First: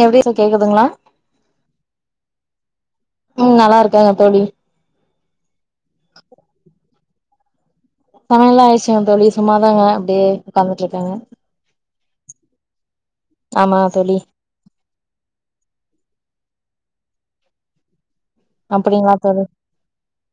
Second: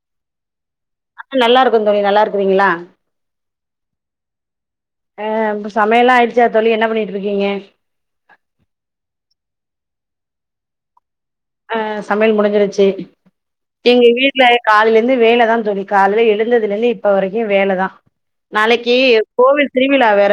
எப்டி சார் கேக்குதுங்ளா ஆ நல்லா இருக்கோ தோழி நல்லா இருக்கறீங்களா ம் நல்லா இருக்க தோழி ஆ ப்ப சமையலா ஆயிடுச்சா தோழி என்ன பண்ணிட்டுருக்கீங்க சமையல்லா ஆயிடுச்சுங்க தோழி சும்மாதாங்க அப்டியே உக்காந்துட்டு இருக்கங்க ஆ சமையல் முடிஞ்சிருச்சி ஆமா எங்க தோழி வீட் ல காலையில இருந்து வேல தா தோழி காலைல எழுந்ததுலே இருந்து இப்ப வரைக்கு வேல தா நாளைக்கி அப்டிங்களா தோழி கோவில் திருவிழா வேற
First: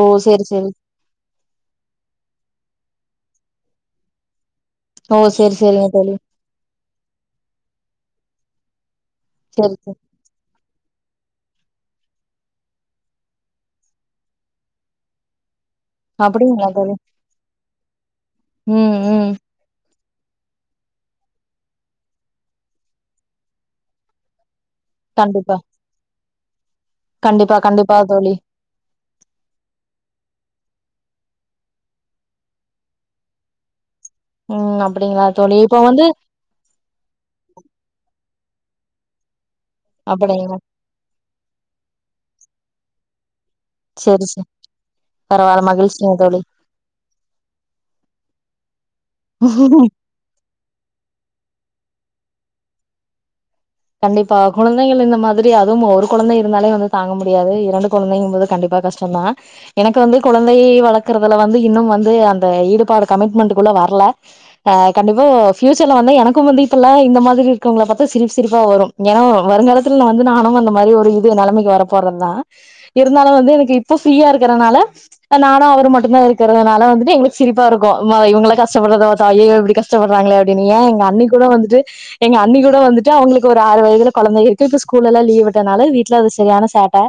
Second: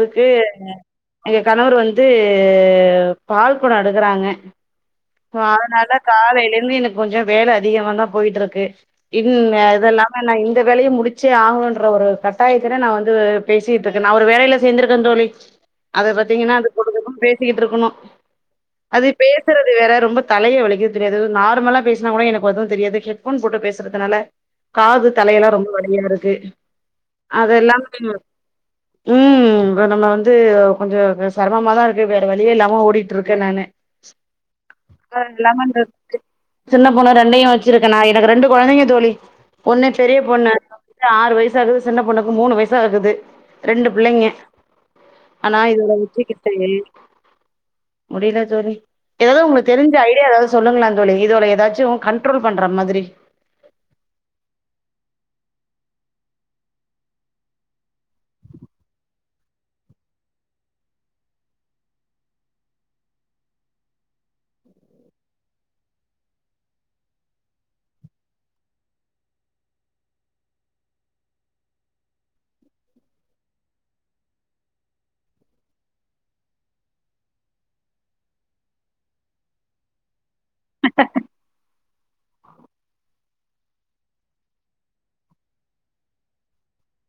ஓ சேரி சேரி எங்க கணவர் வந்து பால் கொடோ எடுக்கறாங்க ஓ ஷோ சேரி சேரிங்க அதனால தோழி காலையில இருந்து எனக்கு கொஞ்ச வேல அதிகமா தா போயிட்டு ருக்கு இன் சேரி சேரி இதெல்லா ஆ நா இந்த வேலய முடிச்சே ஆகணுன்ற ஒரு கட்டாயத்தில நா வந்து பேசிட்டு ருக்க நா ஒரு வேலையில சேந்திருக்கே தோழி அத பாத்தீங்கன்னா அது அப்டிங்களா தோழி குடுக்கதா பேசிக்கிட்டு இருக்கணு ம் அது ம் பேசுறது வேற ரொம்ப தலையே வலிக்கிது தோழி அது நார்மலா பேசினா கூட எனக்கு எதுவு தெரியாது ஹெட் ஃபோன் போட்டு பேசறதுனால காது தலையெல்லா கண்டிப்பா ரொம்ப வலியா இருக்கு கண்டிப்பா அதெல்லாம கண்டிப்பா தோழி ம் ப நம்ம வந்து கொஞ்ச செரமமா தா இருக்கு வேற வழியே இல்லாம ஓடிட்ருக்கே நானு ம் அப்டிங்களா அது தோழி இல்லாம இந்த இப்ப வந்து சின்ன பொண்ணு ரெண்டையு வெச்சிருக்கனா எனக்கு ரெண்டு கொழந்தைங்க தோழி ஒன்னு பெரிய பொண்ணு அப்டிங்களா ஆறு வயசாகுது சின்ன பொண்ணுக்கு மூணு வயசாகுது ரெண்டு பிள்ளைங்க சேரி சேரி ஆனா பரவால்ல இதுங்கள மகிழ்ச்சிங்க வெச்சிக்கிட்டு முடில தோழி ஏதாவது தோழி உங்களுக்கு தெரிஞ்ச ஐடியா ஏதாவது சொல்லங்கள தோழி இதுவல ஏதாச்சு கண்ட்ரோல் பண்ற மாதிரி கண்டிப்பா குழந்தைகள் இந்த மாதிரி அதுவும் ஒரு கொழந்தை இருந்தாலே வந்து தாங்க முடியாது இரண்டு கொழந்தைங்கம் போது கண்டிப்பா கஷ்ட சொன்னா எனக்கு வந்து கொழந்தைய வளக்குறதுல வந்து இன்னும் வந்து அந்த ஈடுபாடு கமிட்மெண்ட்க்குள்ள வர்ல ஆ கண்டிப்பா ஃபியூச்சர்ல வந்து எனக்குவந்து இப்பெல்லா இந்த மாதிரி இருக்கவங்கள பாத்த சிரிப் சிரிப் பா வரும் ஏனா வருங்காலத்துல வந்து நானு அந்த மாரி ஒரு இது நெலைமைக்கு வர போறந்தா இருந்தாலு வந்து எனக்கு இப்ப ஃப்ரீயா இருக்கறனால நானு அவரு மட்டுதா இருக்கிறதுனால வந்துட்டு எங்களுக்கு சிரிப்பா இருக்கு இவங்கள கஷ்டப்படுறத பாத்தா ஐய்யய்யோ இப்டி கஷ் டப்படுறாங்களே அப்டின்னு ஏ எங்க அண்ணி கூட வந்துட்டு எங்க அண்ணி கூட வந்துட் ஜா அவுங்களுக்கு ஒரு ஆறு வயதுல கொழந்த இருக்கு இப்ப ஸ்கூல்லா லீ்வு விட்டனால வீட்ல அது சரியான சேட்ட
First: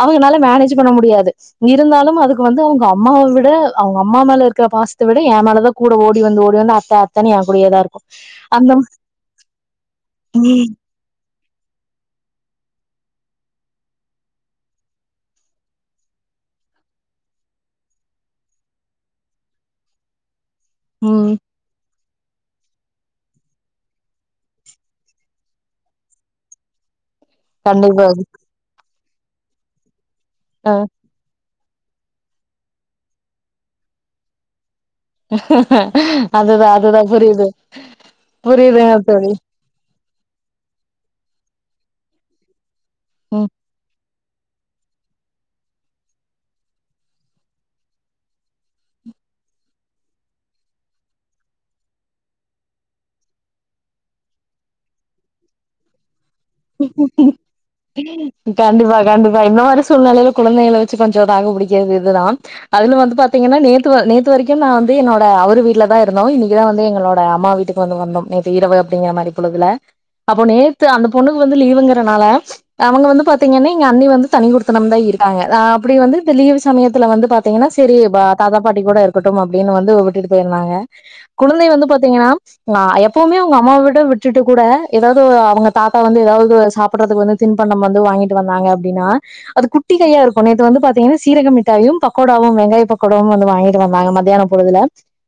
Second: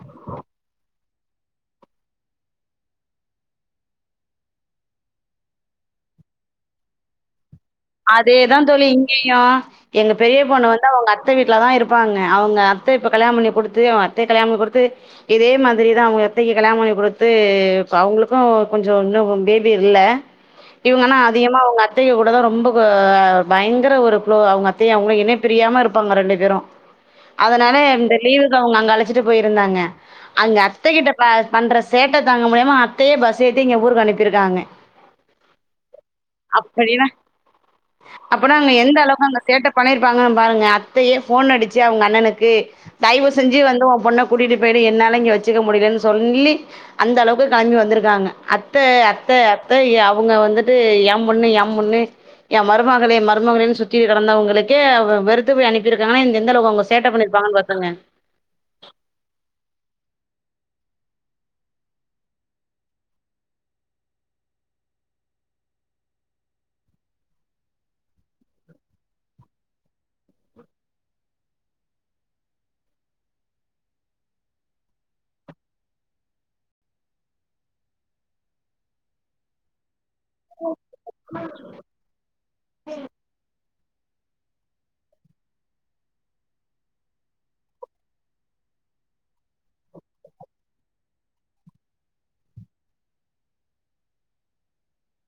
அவங்கனால மேனேஜ் பண்ண முடியாது இருந்தாலும் அதுக்கு வந்து அவுங்க அம்மாவ விட அவுங்க அம்மா மேல இருக்கற பாசத்த விட ஏ மேலதா கூட ஓடி வந்து ஓடி வந்து அத்த அத்தன்னு என கூடயேதா இருக் அதேதா தோழி இங்கயு எங்க பெரிய ம் பொண்ணு வந்து அவுங்க அத் த வீட்லதா இருப்பாங்க அவுங்க அத்த இப்ப கல்யாண பண்ணி குடுத்து அவுங்க அத்தைய கல்யாண பண்ணி குடுத்து இதே மாதிரிதா அவுங்க அத்தைக்கு கல்யாண பண்ணி குடுத்து இப்ப அவுங்களுக்கும் கொஞ்சோ இன்னு பேபி இல்ல இவுங்க ஆனா ம் அதிகமா அவுங்க அத்தைக கூட தா ரொம்ப போ பயங்கர ஒரு குளோ அவுங்க அத்தையு அவங்களு இணை பிரியாம இருப்பாங்க ரெண்டு பேரு அதனால கண்டிப்பா இந்த லீவுல அவுங்க அங்க அழச்சிட்டு போயிருந்தாங்க அங்க ஆ அத்தக்கிட்ட பண்ற சேட்ட தாங்க முடியமா அத்தையே பஸ் ஏத்தி இங்க ஊருக்கு அனுப்பிருக்காங்க அதுதா அப்படின்னா அதுதா புரியுது அப்பனா அங்க புரியுதுங்க எந்தளவுக்கு தோழி அங்க சேட்ட பண்ணிருப்பாங்கன் பாருங்க அத்தையே ஃபோன் அடிச்சு அவுங்க அண்ணனுக்கு தயவு ம் செஞ்சி வந்து ஒ பொண்ண கூட்டிட்டு போயிடு என்னால இங்க வச்சுக்க முடியலன்னு சொல்லி அந்தளவுக்கு கெளம்பி வந்துருக்காங்க அத்த அத்த அத்த ஏ அவுங்க வந்துட்டு ஏ பொண்ணு ஏ பொண்ணு ஏ மருமகளே மருமகளேன்னு சுத்திட்டு கெடந்தவங்களுக்கு வெறு த்து போய் அனுப்பிருக்காங்கன்னா இந்த எந்தளவுக்கு அவுங்க சேட்ட பண்ணிருப்பாங்கன்னு பாத்துக்கோங்க கண்டிப்பா கண்டிப்பா இந்த மாரி சூழ்நிலையில குழந்தைகள வச்சு கொஞ்ச தாக்கு புடிக்கிறது இதுதா அதுல வந்து பாத்தீங்கன்னா நேத்து வ நேத்து வரைக்கு நா வந்து என்னோட அவர் வீட்ல தா இருந்தோ இன்னைக்குதா வந்து எங்களோட அம்மா வீட்டுக் வந்து வந்தோ நேத்து இரவு அப்டிங்கிற மாரி பொழுதுல அப்ப நேத்து அந்த பொண்ணுக்கு வந்து லீவுங்கறனால அவுங்க வந்து பாத்தீங்கன்னா எங்க அண்ணி வந்து தனி குடுத்தனம் தா இருக்காங்க ஆ அப்டி வந்து இந்த லீவு சமயத்துல வந்து பாத் த்திங்கன்னா சரி தாத்தா பாட்டி கூட இருக்கட்டு அப்டின்னு வந்து விட்டுட்டு போயிருந்தாங்க குழந்தை வந்து பாத் திங்கன்னா ஆ எப்போவுமே அவுங்க அம்மாாவ விட விட்டுட்டு கூட ஏதாவது அவங்க தாத்தா வந்து ஏதாவது சாப்புட்டுறதுக்கு வந்து தின்பண்டம் வந்து வாங்கிட்டு வந்தாங்க அப்டின்னா அது குட்டி கையா இருக்கு நேத்து வந்து பாத்தீங்கன்னா சீரக மிட்டாயும் பக்கோடாவும் வெங்காய பக்கோடாவும் வந்து வாங்கிட்டு வந்தாங்க மத்தியானம் பொழுதுல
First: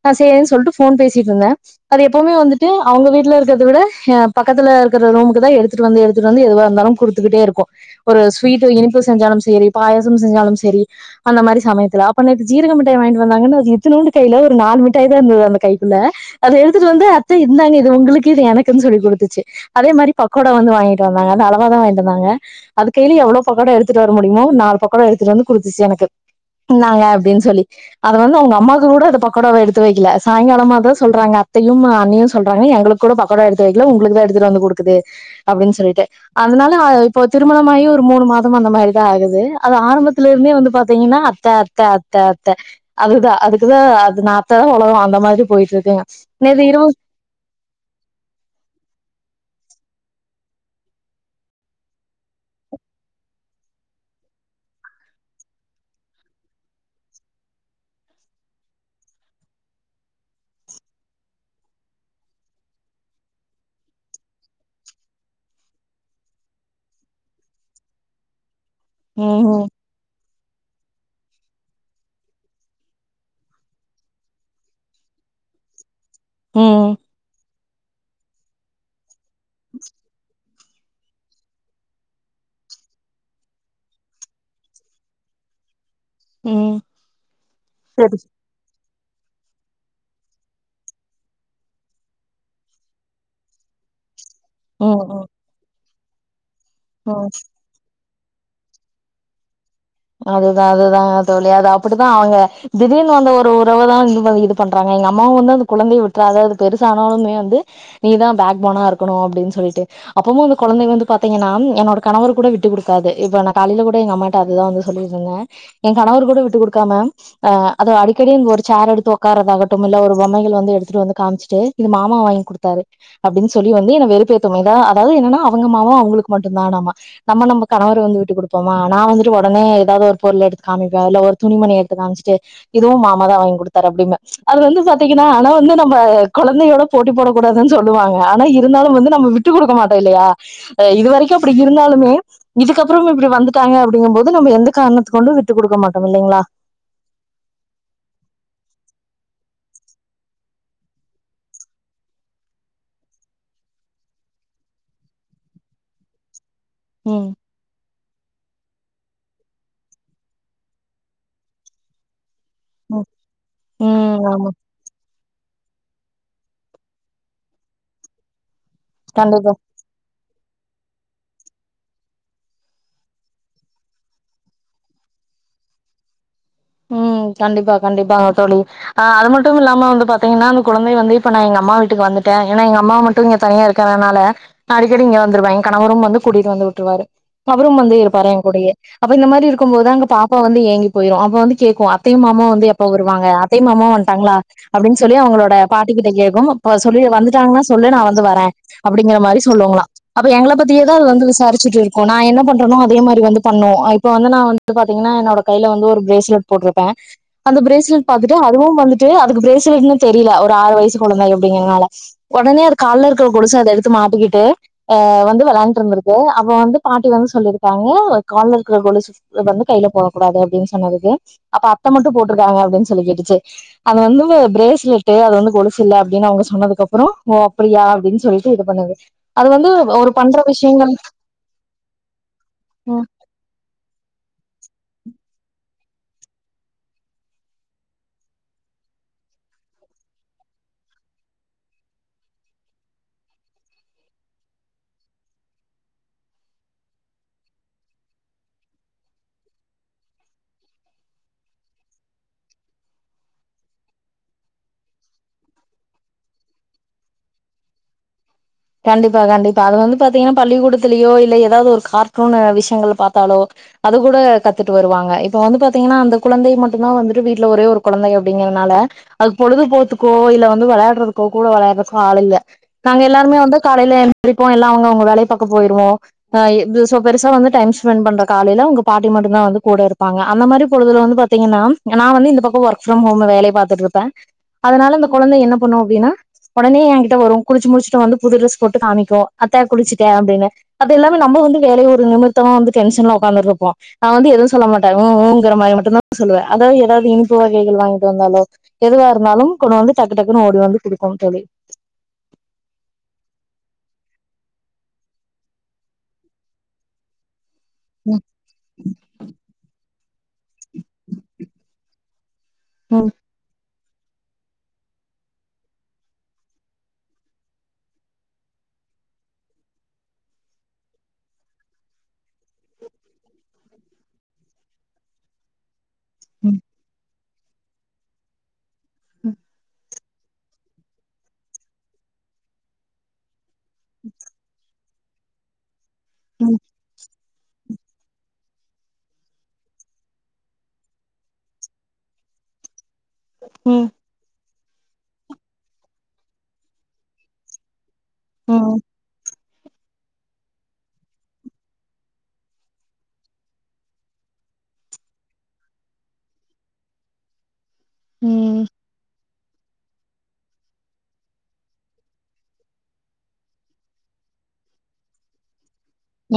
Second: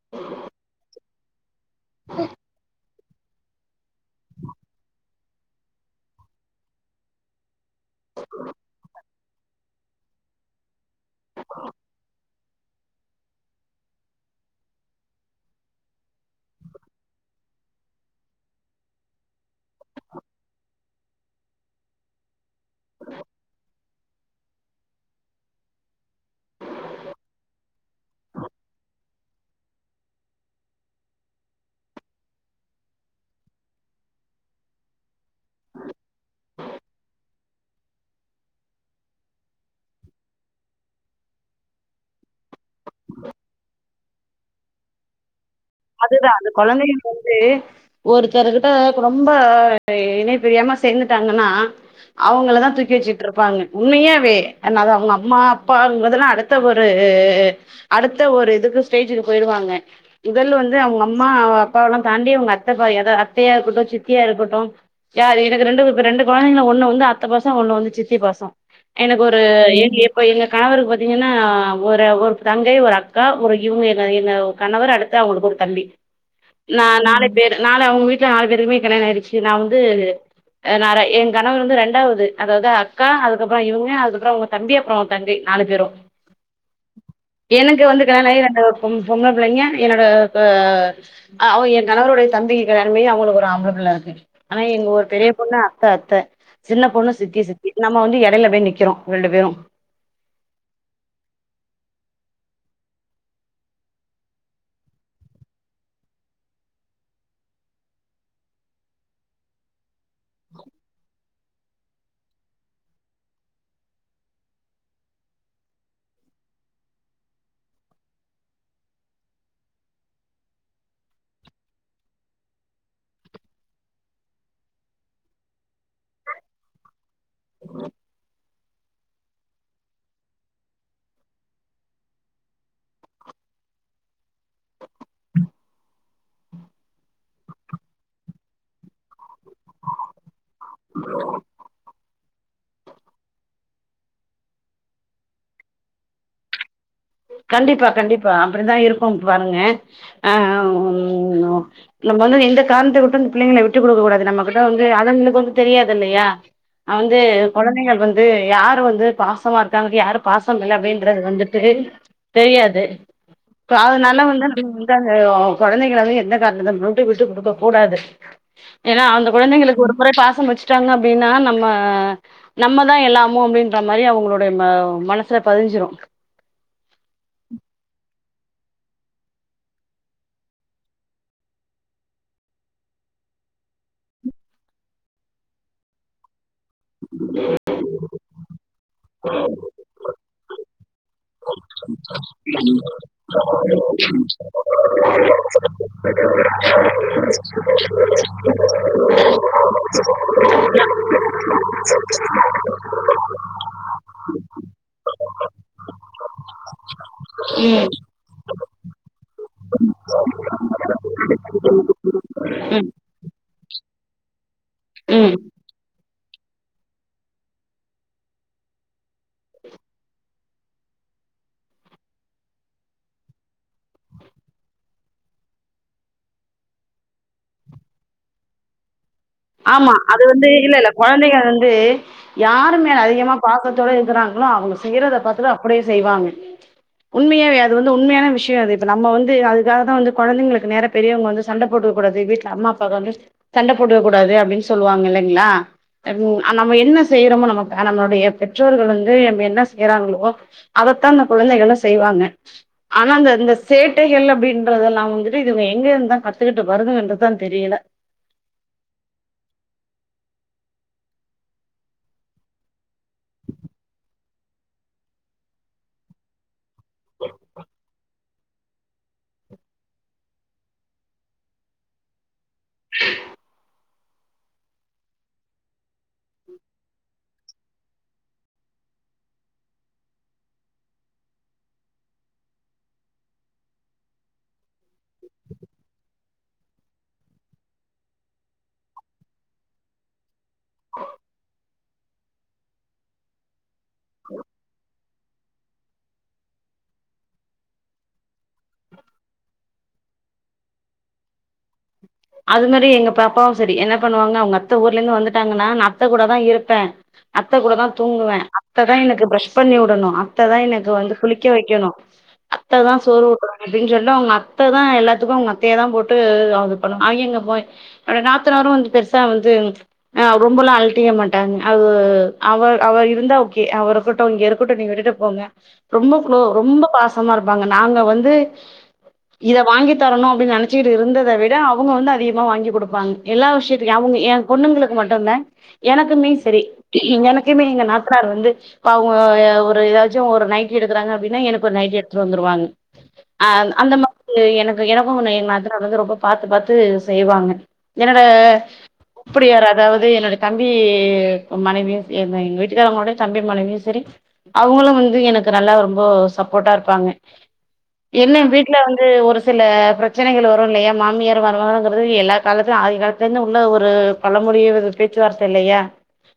நா சேரின்னு ஃபோன் பேசிட்ருந்த அது எப்போவுமே வந்துட்டு அவுங்க வீட்ல இருக்கறத விட ஏ பக்கத்துல இருக்கிற ரூமுக் கு தா எடுத்துட்டு வந்து எடுத்துட்டு வந்து எதுவா இருந்தாலு குடுத்துக்கிட்டே இருக்கு ஒரு ஸ்வீட்டு இனிப்பு செஞ்சாலு செரி பாயாசம் செஞ்சாலு செரி அந்த மாரி சமயத்துல அப்ப நேத்து ஜீரக மிட்டாய் வாங்கிட்டு வந்தாங்கன்னு எத்தனோண்டு கையில ஒரு நாலு மிட்டாய் தா இருந்தது அந்த கைக்குள்ள அத எடுத்துட்டு வந்து அத்த இந்தாங்க இது உங்களுக்கு இது எனக்குன்னு சொல்லி குடுத்துச்சு அதே மாரி பக்கோடா வந்து வாங்கிட்டு வந்தாங்க அத அளவா தா வாங்கிட்டு வந்தாங்க அது கையில எவ்ளோ பக்கோடா எடுத் துட்டு வர முடியுமோ நாலு பக்கோடா எடுத்துட்டு வந்து குடுத்துச்சு எனக்கு இந்தாங்க அப்டின்னு சொல்லி அது வந்து அவுங்க அம்மாவுக்கு கூட அந்த பக்கோடாவ எடுத்து வக்கல சாய்ங்காலமா தா சொல்றாங்க அத்தையும் அண்ணியும் சொல்றாங்க எங்களுக் கூட பக்கோடா எடுத்து வக்கல உங்களுக்குதா எடுத்துட்டு வந்து குடுக்குது அப்டின்னு சொல்ட்டு அதனால இப்போ திருமணமாயி ஒரு மூணு மாதமா அந்த மாரிதா ஆகுது அது ஆரம்பத்துலேருந்தே வந்து பாத்தீங்கன்னா அத்த அத்த அத்த அத்த அதுதா அதுக்குதா அது நாத்தா உலகோ அந்த மாரி போயிட்ருக்கு ங்க நேத்து இரவு லே ஒருத்தருக்கிட்ட இப்ப ரொம்ப இணை பிரியாம சேர்ந்துட்டாங்கன்னா அவங்கள தா தூக்கி வச்சிட்டு இருப்பாங்க உண்மையாவே அதனால அவுங்க அம்மா அப்பாங்கறதெல்லா அடுத் த ஒரு அடுத்த ஒரு இதுக்கு ஸ்டேஜுக்கு போயிடுவாங்க முதல் வந்து அவுங்க அம்மா அவ அப்பாவல்லா தாண்டி அவுங்க அத்தைப்ப ஏதாது அத்தையா இருக்கட்டு சித்தியா இருக்கட்டு யாரு எனக்கு ரெண்டு ரெண்டு கொழந்தைங்கள ஒண்ணு வந்து அத்த பாசோ ஒண்ணு வந்து சித்தி பாசோ எனக்கு ஒரு ம் ம் [unintelligible] இப்ப எங்க கணவருக்கு பாத்தீங்கன்னா ஒரு ஒரு தங்கை ஒரு அக்கா ஒரு இவுங்க எங்க எங்க கணவர் அடு த்து அவுங்களுக்கு ஒரு தம்பி நா ம் நாலு பேர் நாலு அவுங்க வீட்ல நாலு பேருக்குமே கல்யாண ஆயிடுச்சி நா வந்து அ நாறை எங்கணவர் வந்து ரெண்டாவ்து அதாவ்து அக்கா அதுக்கப்றோ இவுங்க அதுக்கப்றோ அவுங்க தம்பி அப்றோ தங்கை நாலு பேரு ம் எனக்கு வந்து சரி கல்யாணகி ரெண்டு பொம்பள பிள்ளைங்க என்னோட அ அவ அ எ கணவருடைய தம்பிக்கி கல்யாணமாகி அவுங்களுக்கு ஒரு ஆம்பள புள்ள இருக்கு ஆனா எங்க ம் ஒரு ம் பெரிய பொண்ணு அத்த அத்த சின்ன பொண்ணு ம் சித்தி சித் நம்ம வந்து எடையில போய் நிக்கிறோ ரெண்டு பேரு அதுதா அதுதாங்க தோழி அது அப்டித்தா அவுங்க திடீர்னு வந்த ஒரு உறவ தா இன் ப இது பண்றாங்க எங்கம்மாவு வந்து அந்த கொழந்தைய விட்றாத அது பெருசானாலுமே வந்து நீதா பேக் போனா இருக்கணு அபடின் சொல்லிட்டு அப்பும் அந்த கொழந்தைங்க வந்து பாத்தீங்கன்னா என்னோட கணவர் கூட விட்டு குடுக்காது இப்ப நா காலில கூட எங்க அம்மாட்ட அதுதா வந்து தோழி சொன்னே எ கணவர் கூட விட்டு குடுக்காம அ அது அடிக்கடி ஒரு சேர் எடுத்து உக்காரதாகட்டும் இல்ல ஒரு பொம்மைகள் வந்து எடுத்துட்டு வந்து காமிச்சுட்டு இது மாமா வாங்கி குடுத்தாரு அப்டின் சொல்லி வந்து என்ன வெறுப்பேத்து மேகா அதாவ்து என்னன்னா அவுங்க மாமா அவுங்களுக்கு மட்டுந்தானமா நம்ம நம்ப கணவர வந்து விட்டு குடுப்போமா நா வந்துட்டு ஒடனே எதாவ்து ஒரு பொருள எடுத்து காமிப்பே ஒரு துணிமணி எடுத்து காமிச்சுட்டு இது மாமா தா வாங்கி குடுத்தாரு அப்டின்பே அது வந்து பாத்தீங்கன்னா ஆனா வந்து நம்ம கொழந்தையோட போட்டி போடக் கூடாதுன் சொல்லுவாங்க ஆனா இருந்தாலு வந்து நம்ம விட் விட்டு குடுக்க மாட்டோ இல்லையா இது வரைக்கு அப்டி இருந்தாலுமே இதுக்கப்றம் இப்டி வந்துட்டாங்க அப்டிங்கும்போ து நம்ம எந்த காரணத்து கொண்டு விட்டு குடுக்க மாட்டோ இல்லைங்ளா கண்டிப்பா கண்டிப்பா அப்டிதா இருக்கு பாருங்க அ [unintelligible] நம்ம வந்து எந்த காரணத்த கொண்டு இந்த பிள்ளைங்கள விட்டுக்குடுக்க கூடாது நம்மகிட்ட வந்து அதுங்களுக்கு வந்துட்டு தெரியாது இல்லையா அ வந்து ம் கொழந்தைகள் வந்து யாரு வந்து பாசமா இருக்காங்க யாரு பாசோ இல்ல அப்டின்றது வந்துட்டு தெரியாது ஆ இப்ப ம் அதுனால வந்து ஆமா [unintelligible] தா செய்யு கொழந்தைங்கல வந்து எந்த காரணத்த கொண்டு விட்டு குடுக்க கூடாது ஏனா அந்த கண்டிப்பா கொழந்தைங்களுக்கு ஒரு முறை பாசோ வெச்சுட்டாங்க அப்டின்னா நம்ம நம்மதா எல்லாமோ அப்டின்ற மாரி அவுங்களுடைய மனசுல பதிஞ்சிரு ம் கண்டிப்பா கண்டிப்பா தோழி அ அது மட்டு இல்லாம வந்து பாத்தீங்கன்னா அந்த கொழந்தைய வந்து இப்ப நா எங்க அம்மா வீட்டுக்கு வந்துட்டே ஏனா எங்க அம்மா மட்டு இங்க தனியா இருக் கறனால அடிக்கடி இங்க வந்துருவே எ கணவரும் வந்து கூட்டிட்டு வந்து உட்ருவாரு அவுரும் வந்து இருப்பாரு எங் கூடையே அப்ப இந்த மாரி இருக்கும்போதுதா அங்க பாப்பா வந்து ஏங்கி போயிரு அப்ப வ கேக்கு அத்தையு மாமாவு வந்து எப்ப வருவாங்க அத்தையு மாமாவு வந்ட்டாங்ளா அப்டின் சொல்லி அவுங்களோட பாட்டி கிட்ட கேக்கு அப்ப சொல்லிரு வந்துட்டாங்கன்னா சொல்லு நா வந்து வரே அப்டிங்கிற மாரி சொல்லுங்ளா அப்ப எங்கள பத்தியேதா அது வந்து விசாரிச்சிட்ருக்கு நா என்ன பண்றனோ அதே மாரி வந்து பண்ணு இப்ப வந்து நா வந்து பாத்தீங்கன்னா என்னோட கைல வந்து ஒரு பிரேஸ்லெட் போட்ருப்பே அந்த ம் பிரேஸ்லெட் பாத்துட்டு அதுவும் வந்துட்டு அது பிரேஸ்லெட்னு தெரியல ஒரு ஆறு வயசு கொழந்தைங்க எப்டிங்க நாலஜ் ஒடனே அது ம் கால்ல இருக்கிற கொலுச அத எடுத்து மாட்டிக்கிட்டு அ ம் வந்து வெளாண்டு இருந்திருக்கு அப்ப வந்து பாட்டி வந்து சொல்லியிருக்காங்க கால்ல இருக்கிற கொழுஸ் வந்து கையில போட கூடாது அப்டின் சொன்னதுக்கு அப்ப அத்த மட்டு போட்ருக்காங்க அப்டின் சொல்லிக் கேட்டுச்சு அது வந்து பிரேஸ்லெட்டு அது வந்து கொலுசில்ல அப்டின் அவுங்க சொன்னதுக்கப்றோ ஓ அப்டியா அப்டின் சொல்லி ட்டு இது பண்ணுது அது வந்து ஆமா ஒரு அது பண்ற வந்து இல்லல்ல விஷயங்கள் கொழந்தைங்க அது வந்து யாரு மேல அதிகமா பாசத்தோட இருக்கிறாங்களோ அவுங்க செய்யறத பாத்துட்டு அப்டியே செய்வாங்க உண்மையாவே அது வந்து உண்மையான விஷயோ அது இப்ப நம்ம வந்து அதுக்காக தா வந்து கொழந்தைங்களுக்கு நேர பெரியவங்க வந்து சண்ட போட்டுக்கக்க கூடாது வீட்டுல அம்மா அப்பாவு வந்து சண்ட போட்டுக்க கூடாது அப்டின்னு சொல்லுவாங்க இல்லைங்களா அன் நம்ம என்ன செய்யறோமோ நமக்கு நம்மளுடைய பெற்றோர்கள் வந்து நம்ம என்ன செய்யறாங்களோ அதத்தா அந்த குழந்தைகளு செய்வாங்க ஆனா அந்த இந்தந்த சேட்டைகள் அப்படின்றத எல்லாம் வந்துட்டு இதுவங்க எங்க இருந்துந்தா கத்துக்கிட்டு வருதும்ன்றதுதா தெரியல கண்டிப்பா கண்டிப்பா அது வந்து பாத்தீங்கன்னா பள்ளிக்கூடத்துலயோ இல்ல எதாவது ஒரு கார்ட்டூன் விஷயங்கள பா த்தாலோ அது கூட கத்துட்டு வருவாங்க இப்ப வந்து பாத்தீங்கன்னா அந்த குழந்தை மட்டு தா வந்துட்டு வீட்டுல ஒரே ஒரு குழந்தைங்கள் அப்டிங்கிறனால அது பொழுதுபோதுக்கோ இல்ல வந்து விளையாடுறதுக்கோ கூட விளையாடுறதுக்கோ ஆள் இல்ல நாங்க எல்லாரு காலையிலப்போ எல்லா அவங்க அவங்க வேலய பாக்க போயிருவோ அ இது சோ பெருசா வந்து டைம் ஸ்பெண்ட் பண்ற காலையில உங்க பாட்டி மட்டு தா வந்து கூட இருப்பாங்க அந்த மாதிரி பொழுதுல வந்து பாத் பாத்தீங்கன்னா நா வந்து இந்த பக்கோ ஒர்க் ஃப்ரம் ஹோம் வேலைய பாத்துட்டுருப்பே அதனால அந்த கொழந்த என்ன பண்ணு அப்டின்னா உடனே என் என்கிட்ட வரு குளிச்சு முடிச்சுட்டு வந்து புது ட்ரெஸ் போட்டு காமிக்கு அத்த குளிச்சுட்ட அப்டின்னு அது எல்லாமே நம்ம வந்து வேலைய ஒரு நிமித் த்தோ வந்து டென்ஷன்ல உக்காந்துட்ருப்போ நா வந்து எது சொல்ல மாட்டே ம் ஊ ங்கிற மாரி மட்டு தா சொல்லுவே அதாவ ஏதாவது இனிப்பு வகைகள் வாங்கிட்டு வந்தாலோ எதுவா இருந்தாலு கொண்டு வந்து டக்கு டக்குன்னு ஓடி வந்து குடுக்குனு தோங அது மாதிரி எங்க பாப்பாவு சரி என்ன பண்ணுவாங்க அவங்க அத்த ஊர்ல இருந்து வந்துட்டாங்கன்னா நா அத்த கூட தா இருப்பே அத்த கூட தா ம் தூங்குவே அத்த தா எனக்கு ப்ரஷ் பண்ணி விடணு அத்த தான் எனக்கு வந்து குளிக்க வைக்கணு அத்த தா ம் சோறு ஊட்டனு அப்டின் சொல்ட் அவுங்க அத்ததா எல்லாத்துக்கு உங்க அத்தைய தா போட்டு அது பண்ணு அவிங்கங்க போய் உட நாத்தனாரு வந்து பெருசா வந்து ஆ ரொம்பெல்லா அழட்டிக்க மாட்டாங்க அது அவர் அவர் இருந்தா ஓகே அவ இருக்கட்டு இங்க இருக்கட்டு நீ விட்டுட்டு ங்கோங் ரொம்ப குளோ ம் ரொம்ப பாசமா இருப்பாங்க நாங்க வந்து இத வாங்கி தரணு அப்டின்னு நினைச்சிட்டி இருந்தத விட அவுங்க வந்து அதிகமா வாங்கி குடுப்பாங்க எல்லா விஷய நெனச்சு கிட்டு இருக்கே அவுங்க எ பொண்ணுங்களுக்கு மட்டும்தா எனக்குமே ம் சரி எனக்கு குமே எங்க நாத்தனார் வந்து இப்ப அவுங்க ஒரு ஏதாச்சு ஒரு நைட்டி எடுக்கறாங்க அப்டின்னா எனக்கு ஒரு நைட்டி எடுத்துட்டு வந்துருவாங்க அ ம் அந்த மாதிரி எனக்கு எனக்கு ஏ நாத்தானார் வந்து ரொம்போ பாத்து பாத்து செய்வாங்க என்னோட ம் அப்படி யார் அதாவது என்னுடைய தம்பி மனைவியு என் எங்க வீட்டுக்காரவங்களுடைய தம்பி மனைவியு சரி அவுங்களு வந்து எனக்கு நல்லா ரொம்ப சப்போர்ட்டா இருப்பாங்க என்ன ம் வீட்டுல வந்து ஒரு சில பிரச்சனைகள் வரு இல்லையா மாமியார் வருவாங்கங்கிறது எல்லா காலத்தையு ஆ அதிகாலத்துல இருந்து உள்ள ஒரு பழமொழியு பேச்சுவார்த்த இல்லையா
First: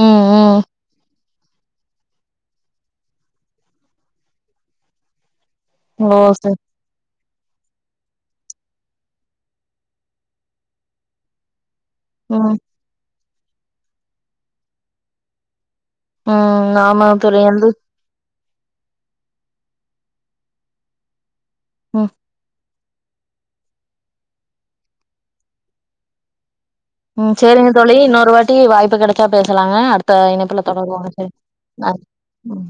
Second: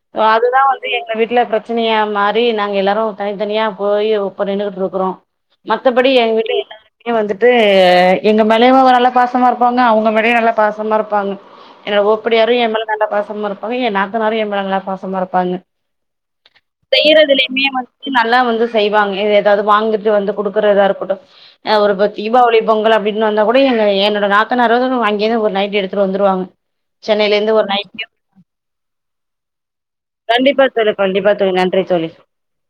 ம் ம் அதுதாவந் எங்க வீட்டுல பிரச்சனையா மாறி நாங்க எல்லாரு தனித்தனியா போய் ஒப்ப நின்னுகிட்டு இருக்குறோ மத்தபடி ஓ எங்க வீட்டுல சரி எல்லாருக்குமே வந்துட்டு எங்க மேலயுமா ஒரலவு பாச பாசமா இருப்பாங்க அவுங்க மேலயு நல்ல பாசமா இருப்பாங்க எ ஓப்பிடியாரு ம் எ நல்ல பாசமா இருப்பாங்க ஏ நாத்தனாறு எ மேல நல்ல பாசமா இருப்பாங்க ம் ஆமா தோழி செய்யிறதுலையுமே வந்து வந் நல்லா வந்து செய்வாங்க ஏதாவது வாங்கிட்டு வந்து குடுக்குறதா இருக்கட்டு அ ஒரு ம் தீபாவளி பொங்கல் அப்டின்னு வந்தா கூட எங்க என்னோட நாத்தனார் அங்கேந்து ஒரு நைட்டி எடுத்துட்டு வந்துருவாங்க ம் சென்னையில இருந்து ஒரு சேரிங்க தோழி நைட்டியு இன்னொரு வாட்டி வாய்ப்பு கெடைச்சா பேசலாங்க அடுத்த கண்டிப்பா இணைப்புல தோழி தொடருவோங்க கண்டிப்பா சரி தோழி நன்றி ஆ தோழி ம்